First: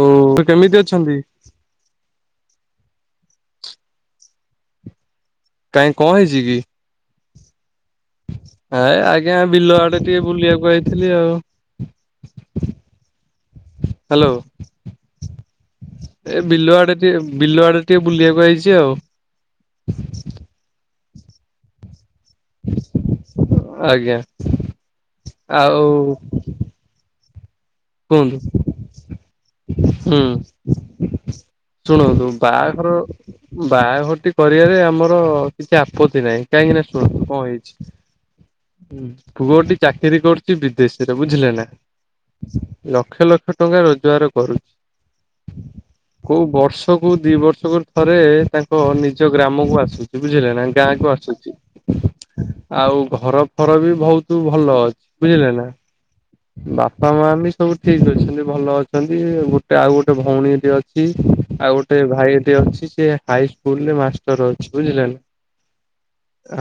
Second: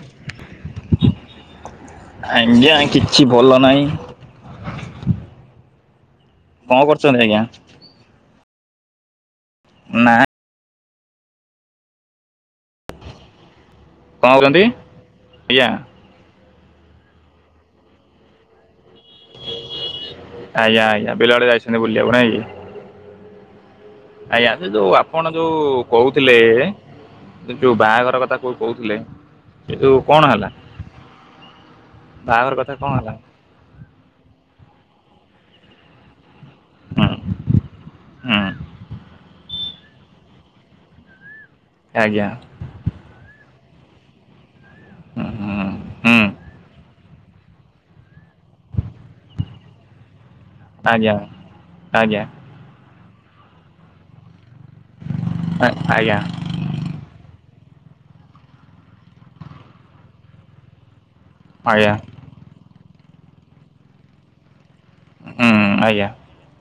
ଓ ସେ କେମିତି ଅଛନ୍ତି? ଆଜ୍ଞା କିଛି ଭଲ ନାହିଁ। କାଇଁ କଁ ହେଇଚିକି? କଣ କରୁଛନ୍ତି ଆଜ୍ଞା ଆ ଆଜ୍ଞା ବିଲ ଆଡେ଼ ନା ଟିକେ ବୁଲିବାକୁ ଆଇଥିଲି ଆଉ। ହାଲୋ। କଣ କରୁଛନ୍ତି ଆଜ୍ଞା ଏ ବିଲ ଆଡେ଼ ଟିକେ ବିଲ ଆଡେ଼ ଟିକେ ବୁଲିବାକୁ ହେଇଚି ଆଉ। ଆଜ୍ଞା ଆଜ୍ଞା ବିଲ ଆଡ଼େ ଯାଇଛନ୍ତି ବୁଲିବାକୁ ନାଇଁ କି? [inaudible] ଆଜ୍ଞା ସେ ଯୋଉ ଆପଣ ଯୋଉ ଆଉ କହୁଥିଲେ ଯୋଉ ବାହାଘର କଥା କୁହନ୍ତୁ କଁ କହୁଥିଲେ ସେଯୋଉ ହୁଁ କଣ ହେଲା? ବାହାଘର କଥା କଣ ହେଲା? ବାହାଘରଟି କରିବାରେ ଆମର କିଛି ଆପତ୍ତି ନାହିଁ। କାହିଁକିନା ହୁଁ ଶୁଣନ୍ତୁ କଣ ହୁଁ ହେଇଚି ପୁଅଟି ଚାକିରୀ କରୁଚି ବିଦେଶୀରେ ବୁଝିଲେ ନା। ଆଜ୍ଞା। ଲକ୍ଷ ଲକ୍ଷ ଟଙ୍କା ରୋଜଗାର କରୁଚି। ହୁଁ ହୁଁ ହୁଁ। କୋଉ ବର୍ଷକୁୁ ଦି ବର୍ଷକୁ ଥରେ ତାଙ୍କ ନିଜ ଗ୍ରାମକୁ ଆସୁଚି ବୁଝିଲେ ନା। ଗାଁକୁ ଆଜ୍ଞା ଆଜ୍ଞା ଆସୁଚି ଆଉ ଘର ଫରବି ବହୁତ୍ ଭଲ ଅଛି। ବୁଝିଲେନା ଆଜ୍ଞା ବା ବାପା ମାବି ସବୁ ଠିକ୍ ଅଛନ୍ତି ଭଲ ଅଛନ୍ତି ଗୋଟେ ଆଉ ଗୋଟେ ଭଉଣୀ ଅଛି। ଆଉ ଆଜ୍ଞା ଗୋଟେ ଭାଇଟେ ଅଛି ସେ ହାଇ ସ୍କୁଲରେ ମାଷ୍ଟର ଅଛି ବୁଝିଲନା। ହୁଁ ଆଜ୍ଞା।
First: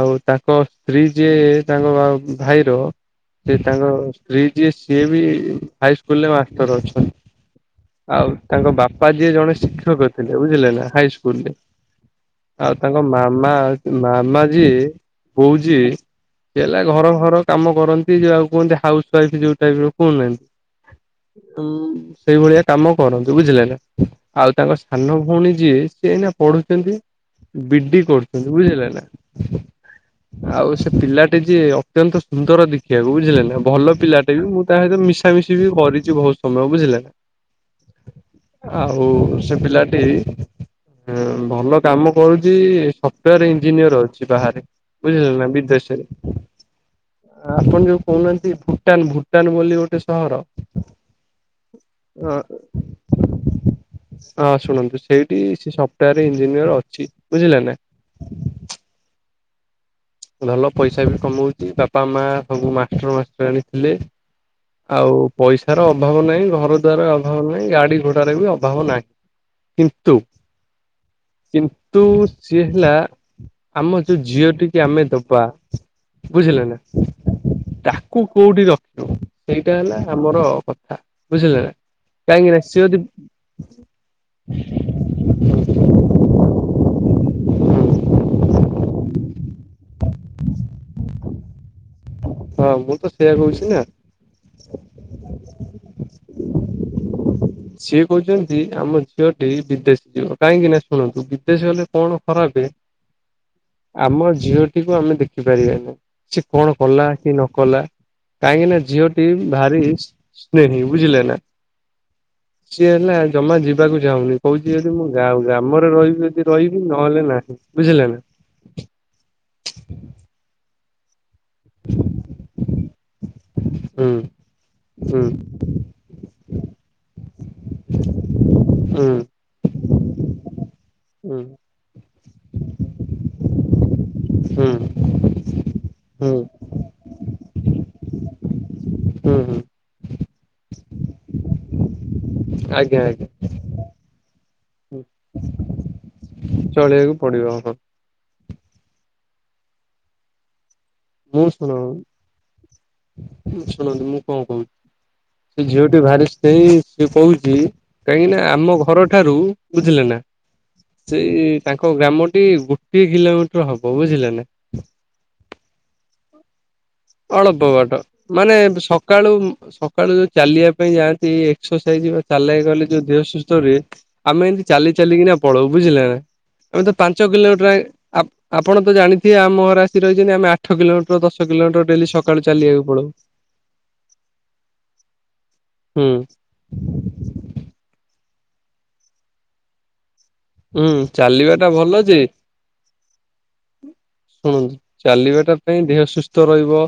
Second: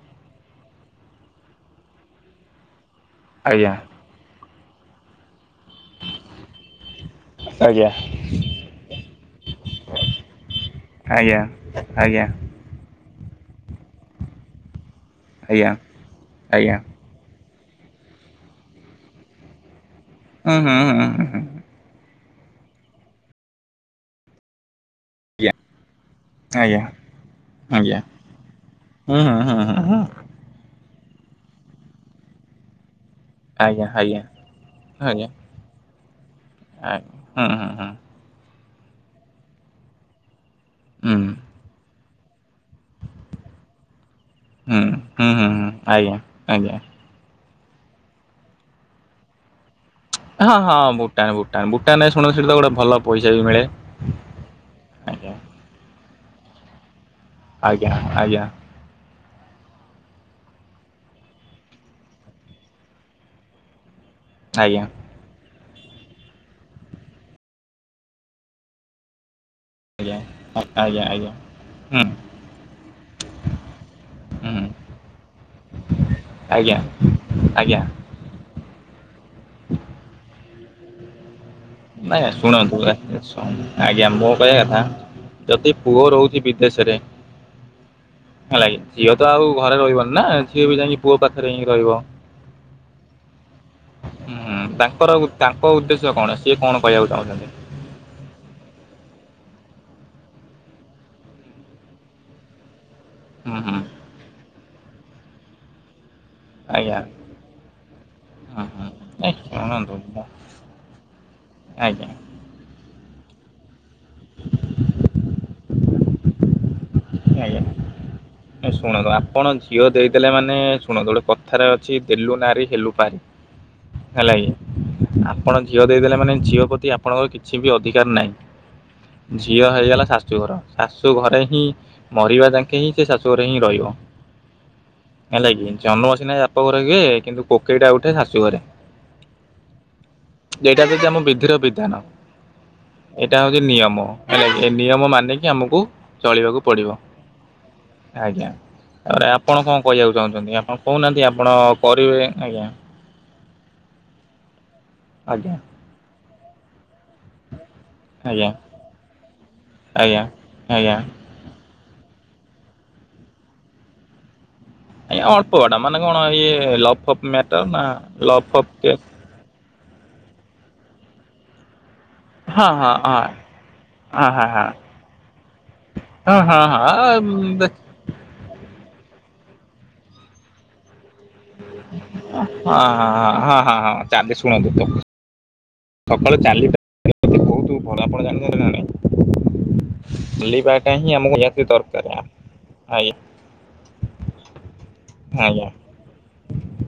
ଆଉ ତାଙ୍କ ସ୍ତ୍ରୀ ଯିଏ ତାଙ୍କ ଭାଇର ଆଜ୍ଞା ସେତାଙ୍କ ସ୍ତ୍ରୀ ଜିଏ ସିଏବି ହାଇସ୍କୁଲରେ ମାଷ୍ଟର ଅଛନ୍ତି। ଆଜ୍ଞା ଆଜ୍ଞା ଆଉ ତାଙ୍କ ବାପା ଯିଏ ଜଣେ ଶିକ୍ଷକ ଥିଲେ ବୁଝିଲେନା ହାଇ ଆଜ୍ଞା ସ୍କୁଲରେ ଆଜ୍ଞା। ଆଉ ତାଙ୍କ ମାମା ମାମା ଯିଏ ବୋଉ ଯିଏ ଆଜ୍ଞା ହେଲା ଘର ଘର କାମ କରନ୍ତି ଯାହାକୁ କୁହନ୍ତି ହାଉସ୍ୱାଇଫ୍ ଯଉ ଟାଇପ ର କୁହନାହାନ୍ତି। ହଁ ହଁ ହଁ ହଁ ହଁ। ଉ ସେଇଭଳିଆ କାମ କରନ୍ତୁ ବୁଝିଲେ ନା ଆଉ ତାଙ୍କ ସାନ ଆଜ୍ଞା ଭଉଣୀ ଯିଏ ସିଏ ଏଇନା ଆଜ୍ଞା ପଢୁଛନ୍ତି ବି ଆଜ୍ଞା ଡି କରୁଛନ୍ତି ବୁଝିଲେ ନା। ହୁଁ ହୁଁ ହୁଁ ହୁଁ ଆଉ ସେ ପିଲାଟି ଯିଏ ଅତ୍ୟନ୍ତ ସୁନ୍ଦର ଦେଖିବାକୁ ବୁଝିଲେ ନା ଆଜ୍ଞା ଭଲ ଆଜ୍ଞା ପିଲା। ତେଣୁ ମୁଁ ତା ସହିତ ଆଜ୍ଞା ମିଶାମିଶି ବି କରିଛି ବହୁତ ସମୟ ବୁଝିଲେ। ଆଜ୍ଞା ହୁଁ ହୁଁ ହୁଁ ଆଉ ସେ ପିଲାଟି ହୁଁ ଭଲ। କାମ କରୁଛି ସଫ୍ଟୱୋର ଇଞ୍ଜିନିୟର ଅଛି। ବାହାରେ ହୁଁ ବୁଝିଲେ ନା ହୁଁ ହୁଁ ବିଦେଶରେ। ଆଜ୍ଞା ଆଜ୍ଞା ଆପଣ ଯୋଉ କହୁନାହାନ୍ତି ଭୁଟାନ ଭୁଟାନ ବୋଲି ଗୋଟେ ସହର ହଁ ହଁ ଭୁଟାନ ଭୁଟାନ ଭୁଟାନ ଶୁଣିଚି ତ ଗୋଟେ ଭଲ ପଇସା ବି ମିଳେ। ହଁ ଶୁଣନ୍ତୁ ଆଜ୍ଞା ସେଇଠି ସେ ସଫ୍ଟାର ଇଞ୍ଜିନିୟର ଅଛି। ବୁଝିଲେ ନା। ଆଜ୍ଞା ଆଜ୍ଞା। ଭଲ ପଇସା ବି କମଉଛି ବାପା ମା ସବୁ ମାଷ୍ଟର ମାଷ୍ଟରାଣୀ ଥିଲେ। ଆଜ୍ଞା। ଆଉ ପଇସାର ଅଭାବ ନାହିଁ ଘର ଦୁଆର ର ଅଭାବ ନାହିଁ ଗାଡି ଘୋଡାରେ ବି ଅଭାବ ନାହିଁ। କିନ୍ତୁ ଆଜ୍ଞା ଆ ଆଜ୍ଞା ଆଜ୍ଞା। କିନ୍ତୁ ହୁଁ ସିଏ ହେଲା ଆମ ଯୋଉ ଝିଅ ହୁଁ ଟିକି ଆମେ ଦବା ବୁଝିଲେ ଆଜ୍ଞା ନା। ଆଜ୍ଞା ତାକୁ କୋଉଠି ରଖିବ ସେଇଟା ହେଲା ଆମର କଥା ବୁଝିଲେ ନା। ନାଇଁ କାହିଁକି ନା ଶୁଣନ୍ତୁ ସିଏ ଯଦି ଆଜ୍ଞା ମୋ କହିବା କଥା ଯଦି ପୁଅ ରହୁଛି ବିଦେଶରେ ହେଲାକି ଝିଅ ତ ଆଉ ଘରେ ରହିବନି ନା ଝିଅ ବି ଯାଇକି ପୁଅ ପାଖରେ ହେଇକି ରହିବ। ହଁ ମୁଁ ତ ସେଇଆ କହୁଛି ନା ହୁଁ ତାଙ୍କର ତାଙ୍କ ଉଦ୍ଦେଶ୍ୟ କଣ? ସିଏ କଣ କହିବାକୁ ଚାହୁଁଛନ୍ତି? ସିଏ କହୁଛନ୍ତି ଆମ ଝିଅଟି ବିଦେଶୀ ଯିବ କାହିଁକି ନା ଶୁଣନ୍ତୁ ବିଦେଶୀ ଗଲେ କଣ ଖରାପେ ହ [inaudible] ହଁ ହଁ। ଆମ ଝିଅଟିକୁୁ ଆମେ ଦେଖି ପାରିବାନି ସେ କଣ ଆଜ୍ଞା କଲା କି ନ କଲା ହଁ କାହିଁକି ନା ହଁ ଝିଅଟି ନାଇଁ ଭାରି ଶୁଣନ୍ତୁ ମୁଁ ସ୍ନେହୀ ବୁଝିଲେ ନା। ଆଜ୍ଞା। ସିଏ ହେଲା ଜମା ଯିବାକୁ ଚାହୁଁନି କହୁଛି ଯଦି ଗାଁ ଗ୍ରାମରେ ରହିବି ଯଦି ରହିବି ନହେଲେ ନାହିଁ ଆଜ୍ଞା ବୁଝିଲେ ନା। ଶୁଣନ୍ତୁ ଆପଣ ଝିଅ ଦେଇଦେଲେ ମାନେ ଶୁଣନ୍ତୁ ଗୋଟେ କଥାରେ ଅଛି ଦେଲୁ ନାରି ହେଲୁ ପାରି। ହୁଁ ହେଲା ହୁଁ କି ଆପଣ ଝିଅ ଦେଇଦେଲେ ମାନେ ଝିଅ ପ୍ରତି ଆପଣଙ୍କର କିଛି ବି ଅଧିକାର ନାହିଁ। ହୁଁ। ଝିଅ ହେଇଗଲା ଶାଶୁଘର ଶାଶୁ ହୁଁ ଘରେ ହିଁ ମରିବା ଯାକେ ହିଁ। ସେ ଶାଶୁ ଘରେ ହିଁ ରହିବ। ହୁଁ ହେଲାକିି ଜନ୍ମ ହୁଁ ସିନା ବାପ ଘରେ ହୁଏ କିନ୍ତୁ କୋକେଇଟା ଉଠେ ଶାଶୁ ଘରେ। ହୁଁ ହୁଁ ଏଇଟା ହଉଛି ଆମ ବିଧିର ବିଧାନ। ଆଜ୍ଞା ଆଜ୍ଞା ଏଇଟା ହଉଛି ନିୟମ ହେଲା କି ଏ ନିୟମ ମାନିକି ଆମକୁ ଚଳିବାକୁ ପଡ଼ିବ ଚଳିବାକୁ ପଡିବ। ଆଜ୍ଞା ତାପରେ ଆପଣ କଣ କହିବାକୁ ଚାହୁଁଛନ୍ତି ଆପଣ କହୁନାହାନ୍ତି ମୁଁ ଆପଣ ଶୁଣ କରିବେ ଆଜ୍ଞା। ଶୁଣନ୍ତୁ ମୁଁ କଣ କହୁ ଆଜ୍ଞା ସେ ଝିଅଟି ଭାରି ସ୍ନେହି ସିଏ କହୁଛି। କାହିଁକି ନା ଆଜ୍ଞା ଆମ ଘର ଠାରୁ ବୁଝିଲେ ନା ଆଜ୍ଞା ଆଜ୍ଞା। ସେଇ। ତାଙ୍କ ଗ୍ରାମଟି ଗୋଟିଏ କିଲୋମିଟର ହବ ବୁଝିଲେ ନା। ଆଜ୍ଞା ଅଳ୍ପ ବାଟ ମାନେ କଣ ଇଏ ଲଭ ଫପ ଅଳ୍ପ ମ୍ୟାଟର ନା ବାଟ ଲଭ୍ ମାନେ ଫପ କେ ସକାଳୁ ଉଁ ସକାଳୁ ଯୋଉ ଚାଲିବା ପାଇଁ ଯାଆନ୍ତି ଏକ୍ସରସାଇଜ ଚାଲିବାକୁ ହଁ ଗଲେ ହଁ ଯୋଉ ଦେହ ହଁ ସୁସ୍ଥ ରୁହେ ହଁ ଆମେ ହଁ ଏମିତି ହଁ ଚାଲି ଚାଲିକି ନା ପଳଉ ବୁଝିଲେ ନା। ହଁ ହଁ ଆମେ ତ ହଁ। ପାଞ୍ଚ କିଲୋମିଟର ଦେଖ ଆଏ। ଆ-ଆପଣ ତ ଜାଣିଥିବେ ଆମ ଘରେ ଆସି ରହିଛନ୍ତି ଆମେ ଆଠ କିଲୋମିଟର, ଦଶ କି ଅ ହଁ ହଁ ହଁ ହଁ ହଁ ଚାନ୍ଦି ଶୁଣନ୍ତୁ ତ ହୁଁ ସକାଳୁ ଚାଲି [inaudible] ବହୁତ ଭଲ ଆପଣ ଜାଣିଛନ୍ତି ନା ନାଇ। ଚାଲିବା ହୁଁ ଟା ହିଁ ଆମକୁ ଚାଲିବା ଟା ନିହାତି ଭଲ ଦରକାର ଯେ ଆ ଆଜ୍ଞା। ଶୁଣନ୍ତୁ ଚାଲିବାଟା ଆଜ୍ଞା ପାଇଁ ଦେହ ସୁସ୍ଥ ରହିବ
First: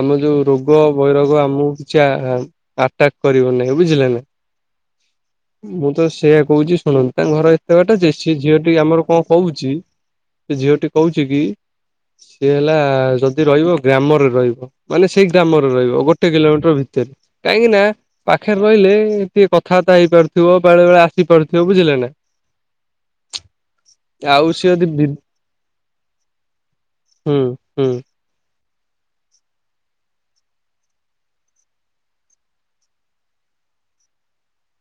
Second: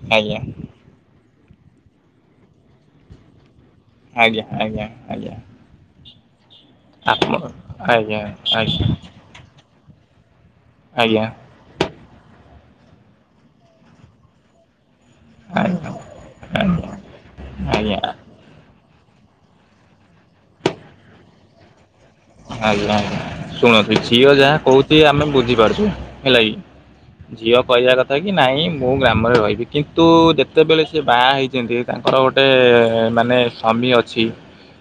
ଆମ ଆଜ୍ଞା ଯୋଉ ରୋ ଗ ବୈରୋଗ ଆମକୁ କିଛି ଆ-ଆଟାକ୍ କରିବ ନାହିଁ ବୁଝିଲେ ନା। ଆଜ୍ଞା ଆଜ୍ଞା ଆଜ୍ଞା ମୁଁ ତ ସେୟା କହୁଛି ଶୁଣନ୍ତୁ ଆପଣ ତାଙ୍କ ଘର ଏତେ ବାଟ ଯେ ଆଜ୍ଞା ସିଏ ଝିଅ ଟି ଆଜ୍ଞା ଆମର କ କଣ କହୁଛି ସେ ଝିଅଟି ଆଜ୍ଞା କହୁଛି କି। ସିଏ ହେଲା ଯଦି ରହିବ ଗ୍ରାମରେ ରହିବ। ମାନେ ସେଇ ଗ୍ରାମରେ ଆଜ୍ଞା। ରହିବ ଗୋଟେ କିଲୋମିଟର ଆଜ୍ଞା ଭିତରେ କାହିଁକି ନା। ଆଜ୍ଞା ପାଖରେ ରହିଲେ ଟିକେ କଥାବାର୍ତ୍ତା ହେଇପାରୁଥିବ ବେଳେ ବେଳେ ଆସିପାରୁଥିବ। ବୁଝିଲେ ନା? ଆଜ୍ଞା ଆଜ୍ଞା। ଶୁଣ ସେ ଝିଅ ଆଉ ଯାହା ସେ ଯଦି କହୁଛି ବି ଆମେ ବୁଝିପାରୁଛୁ ହେଲା ହୁଁ କି ଝିଅ ହୁଁ କହିବା କଥା। କି ନାଇଁ ମୁଁ ଗ୍ରାମରେ ରହିବି କିନ୍ତୁ ଯେତେବେଳେ ସେ ବାହା ହେଇଛନ୍ତି ତାଙ୍କର ଗୋଟେ ମାନେ ସ୍ୱାମୀ ଅଛି।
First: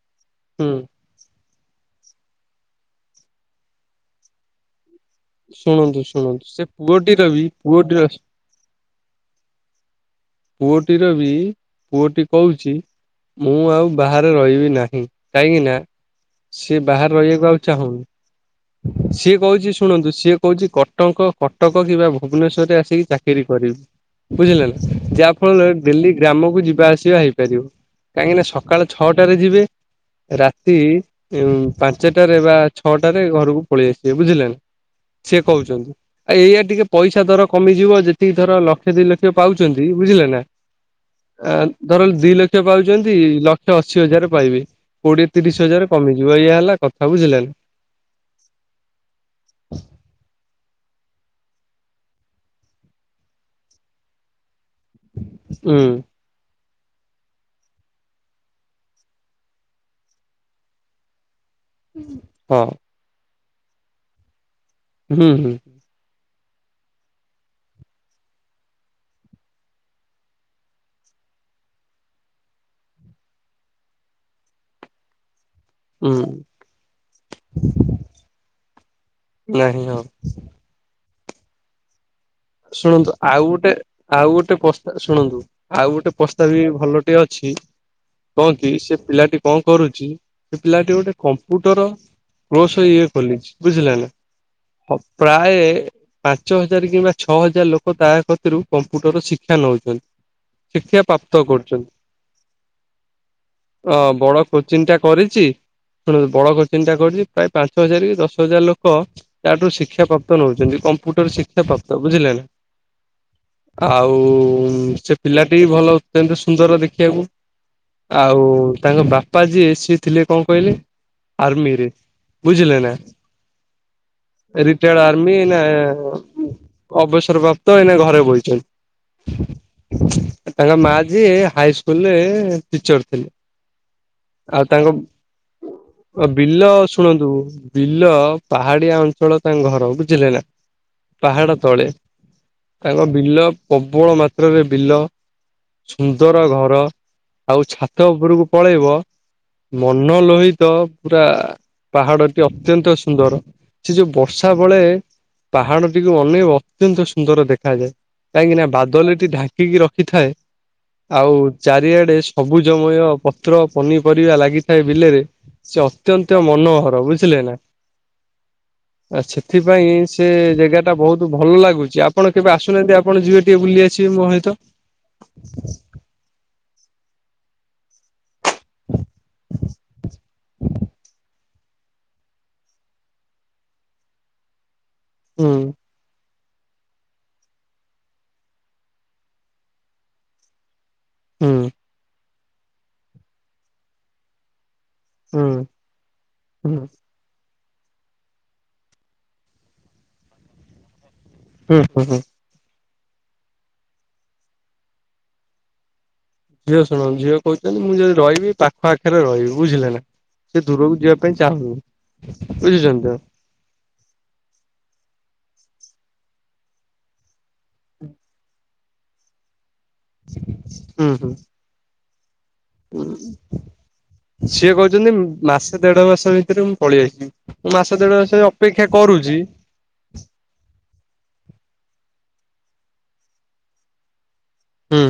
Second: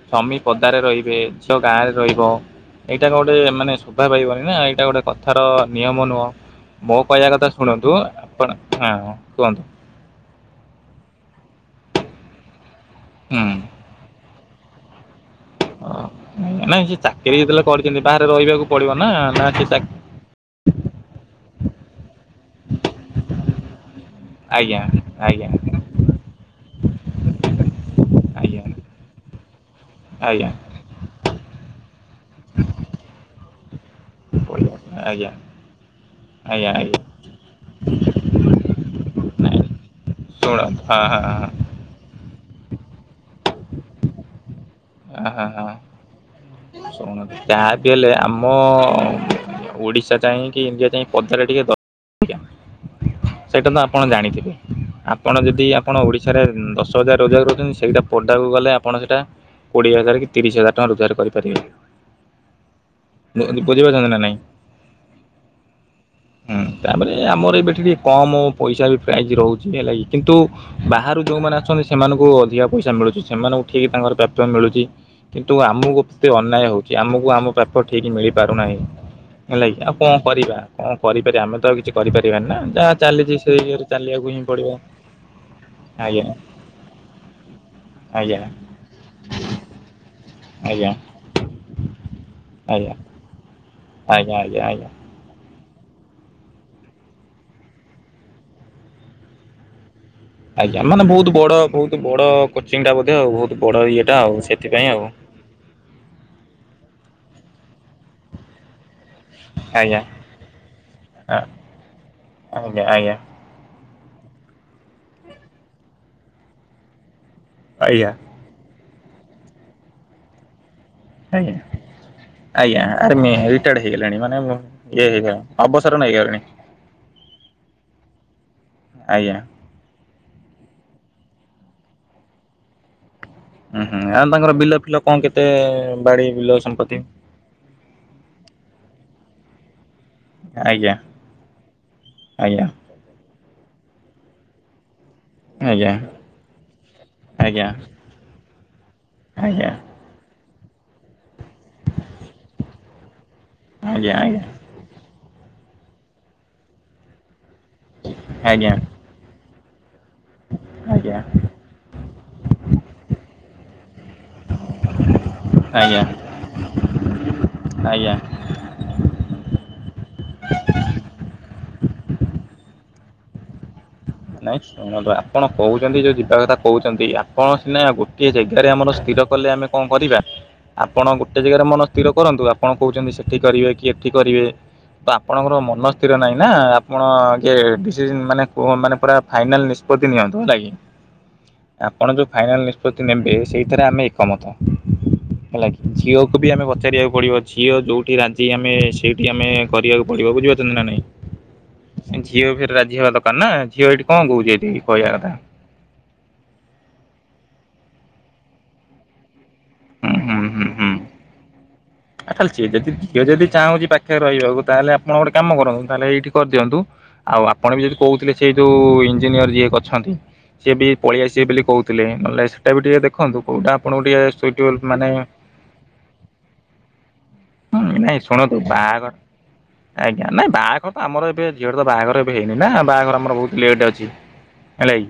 ସ୍ୱାମୀ ହୁଁ ପଦାରେ ରହିବେ ଝିଅ ଗାଁ ରହିବ ଏଇଟା କଣ ଗୋଟେ ମାନେ ଶୋଭା ପାଇବନି ନା ଏଇଟା ଗୋଟେ କ ଥାର ଶୁଣନ୍ତୁ ନିୟମ ନୁହଁ ଶୁଣନ୍ତୁ ସେ ମୋ ପୁଅଟିର କହିବା ବି କଥା ଶୁଣନ୍ତୁ ପୁଅଟିର ଆପଣ ହଁ କୁହନ୍ତୁ। ପୁଅଟିର ବି ପୁଅଟି କହୁଛି ହୁଁ ମୁଁ ଆଉ ବାହାରେ ରହିବି ନାହିଁ। କାହିଁକିନା ସିଏ ନାଇଁ ସେ ବାହାରେ ଚାକିରି ରହିଆକୁ ଯେତେବେଳେ ଆଉ କରିଛନ୍ତି ଚାହୁଁନି। ବାହାରେ ରହିବାକୁ ପଡ଼ିବ ନା ସିଏ ନା ସେ କହୁଛି ଚା- ଶୁଣନ୍ତୁ ସିଏ କହୁଛି କଟଙ୍କ କଟକ କିିବା ଭୁବନେଶ୍ଵରରେ ଆସିକି ଚା କିରୀ କରିବି ବୁଝିଲେ ଆଜ୍ଞା ନା? ଆଜ୍ଞା ଯାହାଫଳରେ ଡେଲି ଗ୍ରାମକୁ ଯିବା ଆସିବା ହେଇପାରିବ। କାହିଁକିନା ଆଜ୍ଞା ସକାଳ ଛଅଟାରେ ଯିବେ। ଆଜ୍ଞା ରାତି ଉଁ ପାଞ୍ଚଟାରେ ବା ଛଅଟାରେ ଘରକୁ ପଳେଇ ଆସିବେ। ବୁଝିଲେ? ଆଜ୍ଞା ସିଏ କହୁଛନ୍ତି। ଆଉ ଏଇଆ ଆଜ୍ଞା ଟିକେ ଆଜ୍ଞା ପଇସା ଦର କମିଯିବ ଯେତିକି ଧର ଲକ୍ଷେ ଦି ଲକ୍ଷ ପାଉ ନାଇଁ ଇ ବୁଝିଲେ ନା? ଶୁଣନ୍ତୁ ହଁ ହଁ ହଁ ଆ ଧର ଦି ଲକ୍ଷ ପାଉଛନ୍ତି ଲକ୍ଷେ ଅଶି ହଜାର ପାଇବେ କୋଡିଏ, ହଁ ତିରିଶ ହଁ ହଜାର ହଁ କମିଯିବ। ଏୟା ହେ ଶୁଣନ୍ତୁ ତା ହେଲେ ଆମ ଓଡ଼ିଶା ଯାଇଁ କି ଇଣ୍ଡିଆ ଯାଇ ପଦାରେ ଟିକେ ଦ ସେଇଟା ତ ଆପଣ ଜାଣିଥିବେ। ଆପଣ ଯଦି ହୁଁ ଆପଣ ଓଡ଼ି ଓଡ଼ିଶାରେ ଦଶ ହଜାର ରୋଜଗାର କରୁଛନ୍ତି ସେଇଟା ପଦାକୁ ଗଲେ ଆପଣ ସେଟା। କୋଡ଼ିଏ ହଜାର କି ତିରିଶହଜାର ଟଙ୍କା ରୋଜଗାର କରିପାରିବେ। ହଁ। [unintelligible] ବୁଝିପାରୁଛନ୍ତି ନା ନାଇଁ? ହୁଁ ହୁଁ। ହୁଁ ତାପରେ ଆମର ବି ଏଠି ଟିକେ କମ ପଇସା ବି ପ୍ରାଇଜ ରହୁଛି ହେଲା କି କିନ୍ତୁ। ବାହାରୁ ଯୋଉମାନେ ଆସୁଛନ୍ତି ସେମାନଙ୍କୁ ଅଧିକା ପଇସା ମିଳୁଛି ସେମାନଙ୍କୁ ଠିକ୍ ତାଙ୍କର ପ୍ରାପ୍ୟ ମିଳୁଚି। କିନ୍ତୁ ଆମୁକୁ ହୁଁ ତି ଅନ୍ୟାୟ ହଉଚି ଆମକୁ ଆମ ପ୍ରାପ୍ୟ ଠିକ୍ ମିଳିପାରୁନାହିଁ। ହେଲା କିି ନାହିଁ ଆଉ ହଁ କଣ କରିବା କଣ କରିପାରିଆ ଆମେ ତ ଆଉ କିଛି କରିପାରିବାନି ନା ଯାହା ଶୁଣନ୍ତୁ ଆଉ ଚାଲିଛି ସେଇ ଗୋଟେ ଇଏରେ ଚାଲିବାକୁ ଆଉ ହିଁ ଗୋଟେ ପଡିବ। ପସ୍ତା ଶୁଣନ୍ତୁ ଆଉ ଗୋଟେ ଆଜ୍ଞା ପ୍ରସ୍ତାବ ବି ଭଲ ଟେ ଅଛି ଆଜ୍ଞା। ବି ସେ ପିଲାଟି କଣ କରୁଚି ସେ ପିଲାଟି ଆଜ୍ଞା ଗୋଟେ କମ୍ପ୍ୟୁଟର କ୍ଲୋସ ଆଜ୍ଞା ଇଏ ଖୋଲିଛି। ବୁଝିଲେ ଆଜ୍ଞା ଆଜ୍ଞା ଆଜ୍ଞା। ନା ପ୍ରାୟେ ପାଞ୍ଚହଜାରେ କିମ୍ବା ଛଅହଜାରେ ଲୋକ ତା କତିରୁ କମ୍ପ୍ୟୁଟର ଶିକ୍ଷା ନଉଚନ୍ତି। ଆଜ୍ଞା ମାନେ ବହୁତ୍ ବଡ ବହୁତ୍ ବଡ କୋଚିଂଟା ବୋଧେ ଉ ବହୁତ୍ ବଡ ଅ ଇଏଟା ଆଉ ସେଥିପାଇଁ ଆଉ। ଶୁଣ ବଡ କୋଚିଂ ଟା କରିଛି ପ୍ରାୟ ପାଞ୍ଚହଜାରେ କି ଦଶହଜାରେ ଲୋ କ ତାଠୁ ଆଜ୍ଞା ଶିକ୍ଷା ପ୍ରାପ୍ତ ନଉଚନ୍ତି କମ୍ପ୍ୟୁଟର ଶିକ୍ଷା ପ୍ରାପ୍ତ ବୁଝିଲେ ନା? ଆଜ୍ଞା ଆଜ୍ଞା ଆଉ ସେ ପିଲାଟି ବି ଭଲ ସେମିତି ସୁନ୍ଦର ଦେଖିଆକୁ। ଆଜ୍ଞା। ଆଉ ତାଙ୍କ ବାପା ଯିଏ ସିଏ ଥିଲେ କଣ କହିଲେ ଆଜ୍ଞା ଆର୍‌ମି ରେ। ଆଜ୍ଞା ଆର୍ ମି ରିଟାୟାର୍ଡ ହେଇଗଲେଣି ମାନେ ରିଟାୟାର୍ଡ ଇଏ ହେଲେଣି ଅବସର ନେଇ ଗଲେଣି। ଅବସରପ୍ରାପ୍ତ ଏଇନେ ଘରେ ଆଜ୍ଞା ବଇଚନ୍ତି। ତାଙ୍କ ମାଆ ଯିଏ ହାଇସ୍କୁଲ୍ ରେ ଟିଚର୍ ଥିଲେ। ଉଁ ହୁଁ ଆଉ ତାଙ୍କର ବିଲ ଫିଲ କଣ କେତେ ବାଡି ବିଲ ସମ୍ପତ୍ତି? ଦୁ ବିଲ ପାହାଡିଆ ଅଞ୍ଚଳ ତାଙ୍କ ଘର ବୁଝିଲେ ନା ଆଜ୍ଞା ପାହାଡ ତଳେ ଆଜ୍ଞା। ତାଙ୍କ ବିଲ ପ୍ରବଳ ମାତ୍ରାରେ ବିଲ ଆଜ୍ଞା ସୁନ୍ଦର ଘର ଆଉ ଆଜ୍ଞା ଛାତ ଉପୁରୁକୁ ପଳେଇବ ଆଜ୍ଞା ଆଜ୍ଞା ମ ନ ଲୋହିତ ପୁରା ପାହାଡଟି ଅତ୍ୟନ୍ତ ସୁନ୍ଦର। ସେ ଯୋଉ ଆଜ୍ଞା ବର୍ଷା ବଳେ ପାହାଡଟିକୁ ଅନେକ ଅତ୍ୟନ୍ତ ସୁନ୍ଦର ଦେ ଖାଯାଏ କାହିଁକି ନା ଆଜ୍ଞା। ବାଦଲଟି ଢାଙ୍କିକି ରଖିଥାଏ ଆଉ ଚାରିଆଡେ ସବୁଜମୟ ପତ୍ର ପନିପରିବା ଲାଗିଥାଏ ବିଲେରେ ଆଜ୍ଞା ସେ ଆଜ୍ଞା ଅତ୍ୟନ୍ତ ମନୋହର ବୁଝିଲେ ନା? ଆଜ୍ଞା। ଆ ସେଥିପାଇଁ ସେ ଜେଗା ଟା ବହୁତ୍ ଭଲ ଲାଗୁଚି ଆପଣ କେବେ ଆସୁନାହାନ୍ତି ଆ ପଣ ଜିବେ ଟିକେ ବୁଲି ଆସିବେ ମୋ ସହିତ। କେ ଯେ ଯିଦା [inaudible] କହୁଚନ୍ତି ଆପଣ ସିନା ଗୋଟିଏ ଜେଗାରେ ଆମର ସ୍ଥିର କଲେ ଆମେ କଣ କରିବା ଆପଣ ଗୋଟେ ଜେଗାରେ ମନ ସ୍ଥିର କରନ୍ତୁ ଆପଣ କହୁଚନ୍ତି ସେଠି କରିବା କି ଏଠି କରିବେ ତ ହୁଁ ଆପଣଙ୍କର ମନ ସ୍ଥିର ନାହିଁ ନା ଆପଣ କି ଏଡିସିସନ୍ ମାନେ କୁହ ମାନେ ପୁରା ଫାଇନାଲ୍ ନିଷ୍ପତି ନିଅନ୍ତୁ ହେଲା କି ହୁଁ। ଆପଣ ଯୋଉ ଫାଇନାଲ୍ ନିଷ୍ପତ୍ତି ନେବେ ସେଇଥିରେ ଆମେ ଏକମତ ହୁଁ ହେଲାକି ଝିଅକୁ ବି ଆମେ ହୁଁ ପଚାରିଆକୁ ପଢିବ ଝିଅ ଯୋଉଠି ରାଜି ଆମେ ସେଇଠି ଆମେ କରିବାକୁ ପଡିବ ବୁଝିପାରୁଚନ୍ତି ନା ନାଇଁ? ହୁଁ ହୁଁ ହୁଁ। ଝିଅ ଫେରେ ରାଜି ହବା ଦକାର ନା ଝିଅ ଏଠି କଣ କହୁଛି ଏଠି କହିଆ କଥା ଝିଅ ଶୁଣ ଝିଅ କହୁଚନ୍ତି ମୁଁ ଯଦି ରହିବି ପାଖ ଆଖରେ ରହିବୁ। ବୁଝିଲେ ନା ହୁଁ ସେ ଦୂରକୁ ଯିବା ପାଇଁ ଚାହୁଁନି। ଆଉ ତାଲେ ଝିଅ ଯଦି ବୁଝୁଛନ୍ତି ତ ଝିଅ ଯଦି ଚାହୁଁଚି ପା ଖେରେ ରହିବାକୁ ତାହେଲେ ଆପଣ ଗୋଟେ କାମ କରନ୍ତୁ ତାହଲେ ଏଇଠି କରିଦିଅନ୍ତୁ ଆଉ ଆପଣ ବି ଯଦି କହୁଥିଲେ ସେ ଯୋଉ ଇଞ୍ଜିନିୟର ଯିଏ ଅଛନ୍ତି ସିଏ ବି ହୁଁ ହୁଁ। ପଳେଇଆସିବେ ବେଲି କହୁଥିଲେ ନହେଲେ ସେଇଟା ବି ଟିକେ ଦେଖନ୍ତୁ କେଉଟା ଆପଣଙ୍କୁ ଟିକେ ସିଏ ସୁ୍ଇଟେବୁଲ୍ କହୁଛନ୍ତି ମାନେ ମାସେ ଦେଢ ମାସେ ଭିତରେ ମୁଁ ପଳେଇ ଆସିବି ମୁଁ ହୁଁ ମାସ ନାଇଁ ଦେଢ ମାସେ ଶୁଣନ୍ତୁ ଅପେକ୍ଷା ବାହାଘର କରୁଛି ଆଜ୍ଞା ନାଇଁ ବାହାଘର ତ ଆମର ଏବେ ଝିଅର ତ ବାହାଘର ଏବେ ହେଇନି ନା ବାହାଘର ଆମର ବହୁତ ଲେଟ୍ ଅଛି। ହେଲା କି ହୁଁ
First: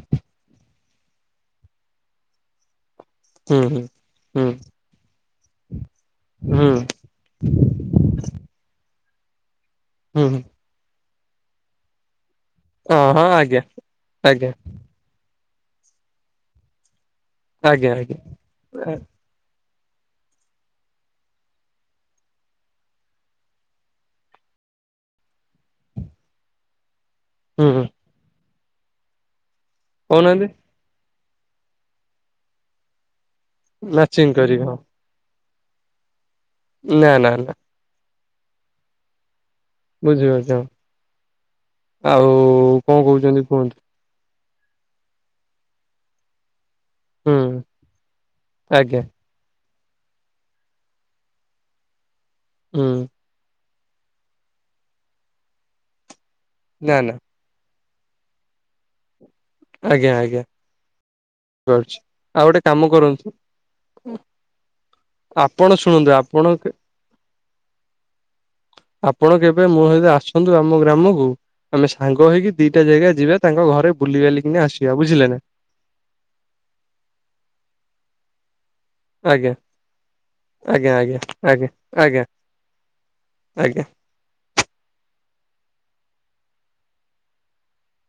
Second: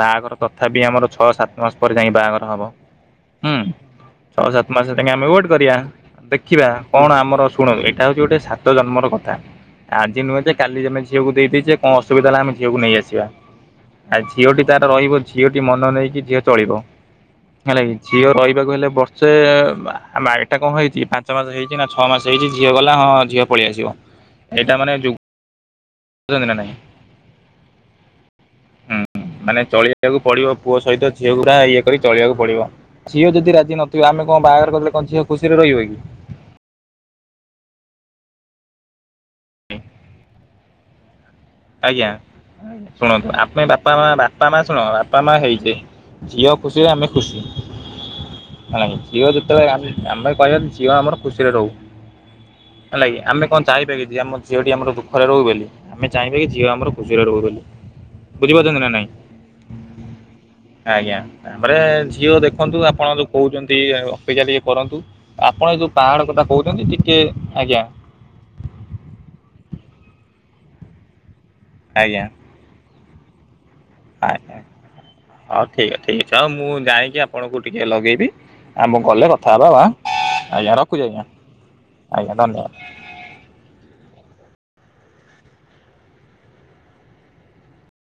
ବାହାଘର ତଥାପି ଆମର ଛଅ ସାତ ମାସ ପରେ ଯାଇ ବାହାଘର ହବ। ହୁଁ ହୁଁ ଛଅ ସାତ ମାସେ ଆମେ ୱେଟ୍ କରିବାଆ। ଦେଖିବା ହୁଁ କଣ ଆମର ଶୁଣନ୍ତୁ ଏଇଟା ହଉଛି ଗୋଟେ ସାତ ଜନ୍ମର କଥା ଆଜି ହୁଁ ହୁଁ ନୁହେଁ ଯେ କାଲି ଆମେ ଝିଅକୁ ଦେଇଦେଇଛେ କଣ ଅସୁବିଧା ହେଲା ଆମେ ଝିଅକୁ ନେଇ ହଁ ଆସିବା ହଁ ଆଜ୍ଞା ଆ ଆଜ୍ଞା ଝିଅଟି ତାର ରହିବ ଝିଅଟି ମନ ନେଇକି ଝିଅ ଚଳିବ ହେଲା ଆଜ୍ଞା କିି ଆଜ୍ଞା ଝିଅ ରହିବାକୁ ହେଲେ ବର୍ଷ ସେ ଆମ ଏଟା କଣ ହେଇଛି ପା ପାଞ୍ଚ ମାସ ହେଇଛି ନା ଛଅ ମାସ ହେଇଛି ଝିଅ ଗଲା ହଁ ଝିଅ ପଳେଇଆସିବ ଏଇଟା ମାନେ ଯୁ ନାହିଁ [unintelligible] ହୁଁ ହୁଁ। ହୁଁ ମାନେ ଚଳିବାକୁ କହୁନାହାନ୍ତି ପଡିବ। ପୁଅ ସହିତ ଝିଅ ଗୁରା ଇଏ କରି ଚଳିବାକୁ ପଡ଼ିବ। ଝିଅ ଯଦି ରାଜି ନଥିବେ ମ୍ୟାଚିଂ ଆମେ କଣ କରିକି ହଁ। ବାହାଘର କଲେ କଣ ଝିଅ ଖୁସିରେ ରହିବା କି? ନା ନା ନା। ହୁଁ। ବୁଝିପାରୁଛ? ଆଜ୍ଞା କଣ ଶୁଣନ୍ତୁ କହୁଛନ୍ତି ଆପେ କୁହନ୍ତୁ ବାପା ମା ବାପା ମା ଶୁଣ ବାପା ମା ହେଇକି ଝିଅ ଖୁସିରେ ଆମେ ହୁଁ ଖୁସି ହେଲା କି? ଆଜ୍ଞା ଝିଅ ଯେତେବେଳେ ରାଜି ଆମେ କହିବା ଝିଅ ଆମର ଖୁସିରେ ରହୁ ହୁଁ ହେଲା କିି ଆମେ କଣ ଚାହିପାକି ଆମ ଝିଅଟି ଆମର ଦୁଃରେ ରହୁ ବୋଲି? ଚାହିଁବେ କି ଝିଅ ଆମର ନା ନା ଖୁସିରେ ରହୁ ବୋଲି ବୁଝିପାରୁଛନ୍ତି ନା ନାଇଁ? ଆଜ୍ଞା ଆଜ୍ଞା। ଆଜ୍ଞା ତାପରେ ପାରୁଛି ଝିଅ ଆଉ ଗୋଟେ ଦେଖନ୍ତୁ କାମ ଆପଣ ଯୋଉ କରନ୍ତୁ କହୁଛନ୍ତି ଅପେକ୍ଷା ଟିକେ କରନ୍ତୁ। ଆପଣ ଏଇ ଯୋଉ ଶୁଣନ୍ତୁ ପାହାଡ କଥା ଆପଣ କହୁଛନ୍ତି ଟିକେ ଆଜ୍ଞା। ଆପଣ କେବେ ମୋ ସହିତ ଆସନ୍ତୁ ଆମ ଗ୍ରାମକୁ ଆମେ ଆଜ୍ଞା ସାଙ୍ଗ ହେଇକି ଦିଟା ଜାଗା ଯିବା ତାଙ୍କ ଘରେ ଆଜ୍ଞା ବୁଲିିବାଲିକିନି ଆସିବା ବୁଝିଲେ ନା? ହଉ ଠିକ୍ ଠିକ ଅଛି ଆଉ ମୁଁ ଯାଇକି ଆପଣଙ୍କୁ ଟିକେ ଲଗେଇବି। ଆ ମୁଁ ଗଲେ ଆଜ୍ଞା କଥା ହେବା ଆ ଆଜ୍ଞା ରଖୁଛି ଆଜ୍ଞା ଆଜ୍ଞା ଧନ୍ୟବାଦ। ଆଜ୍ଞା।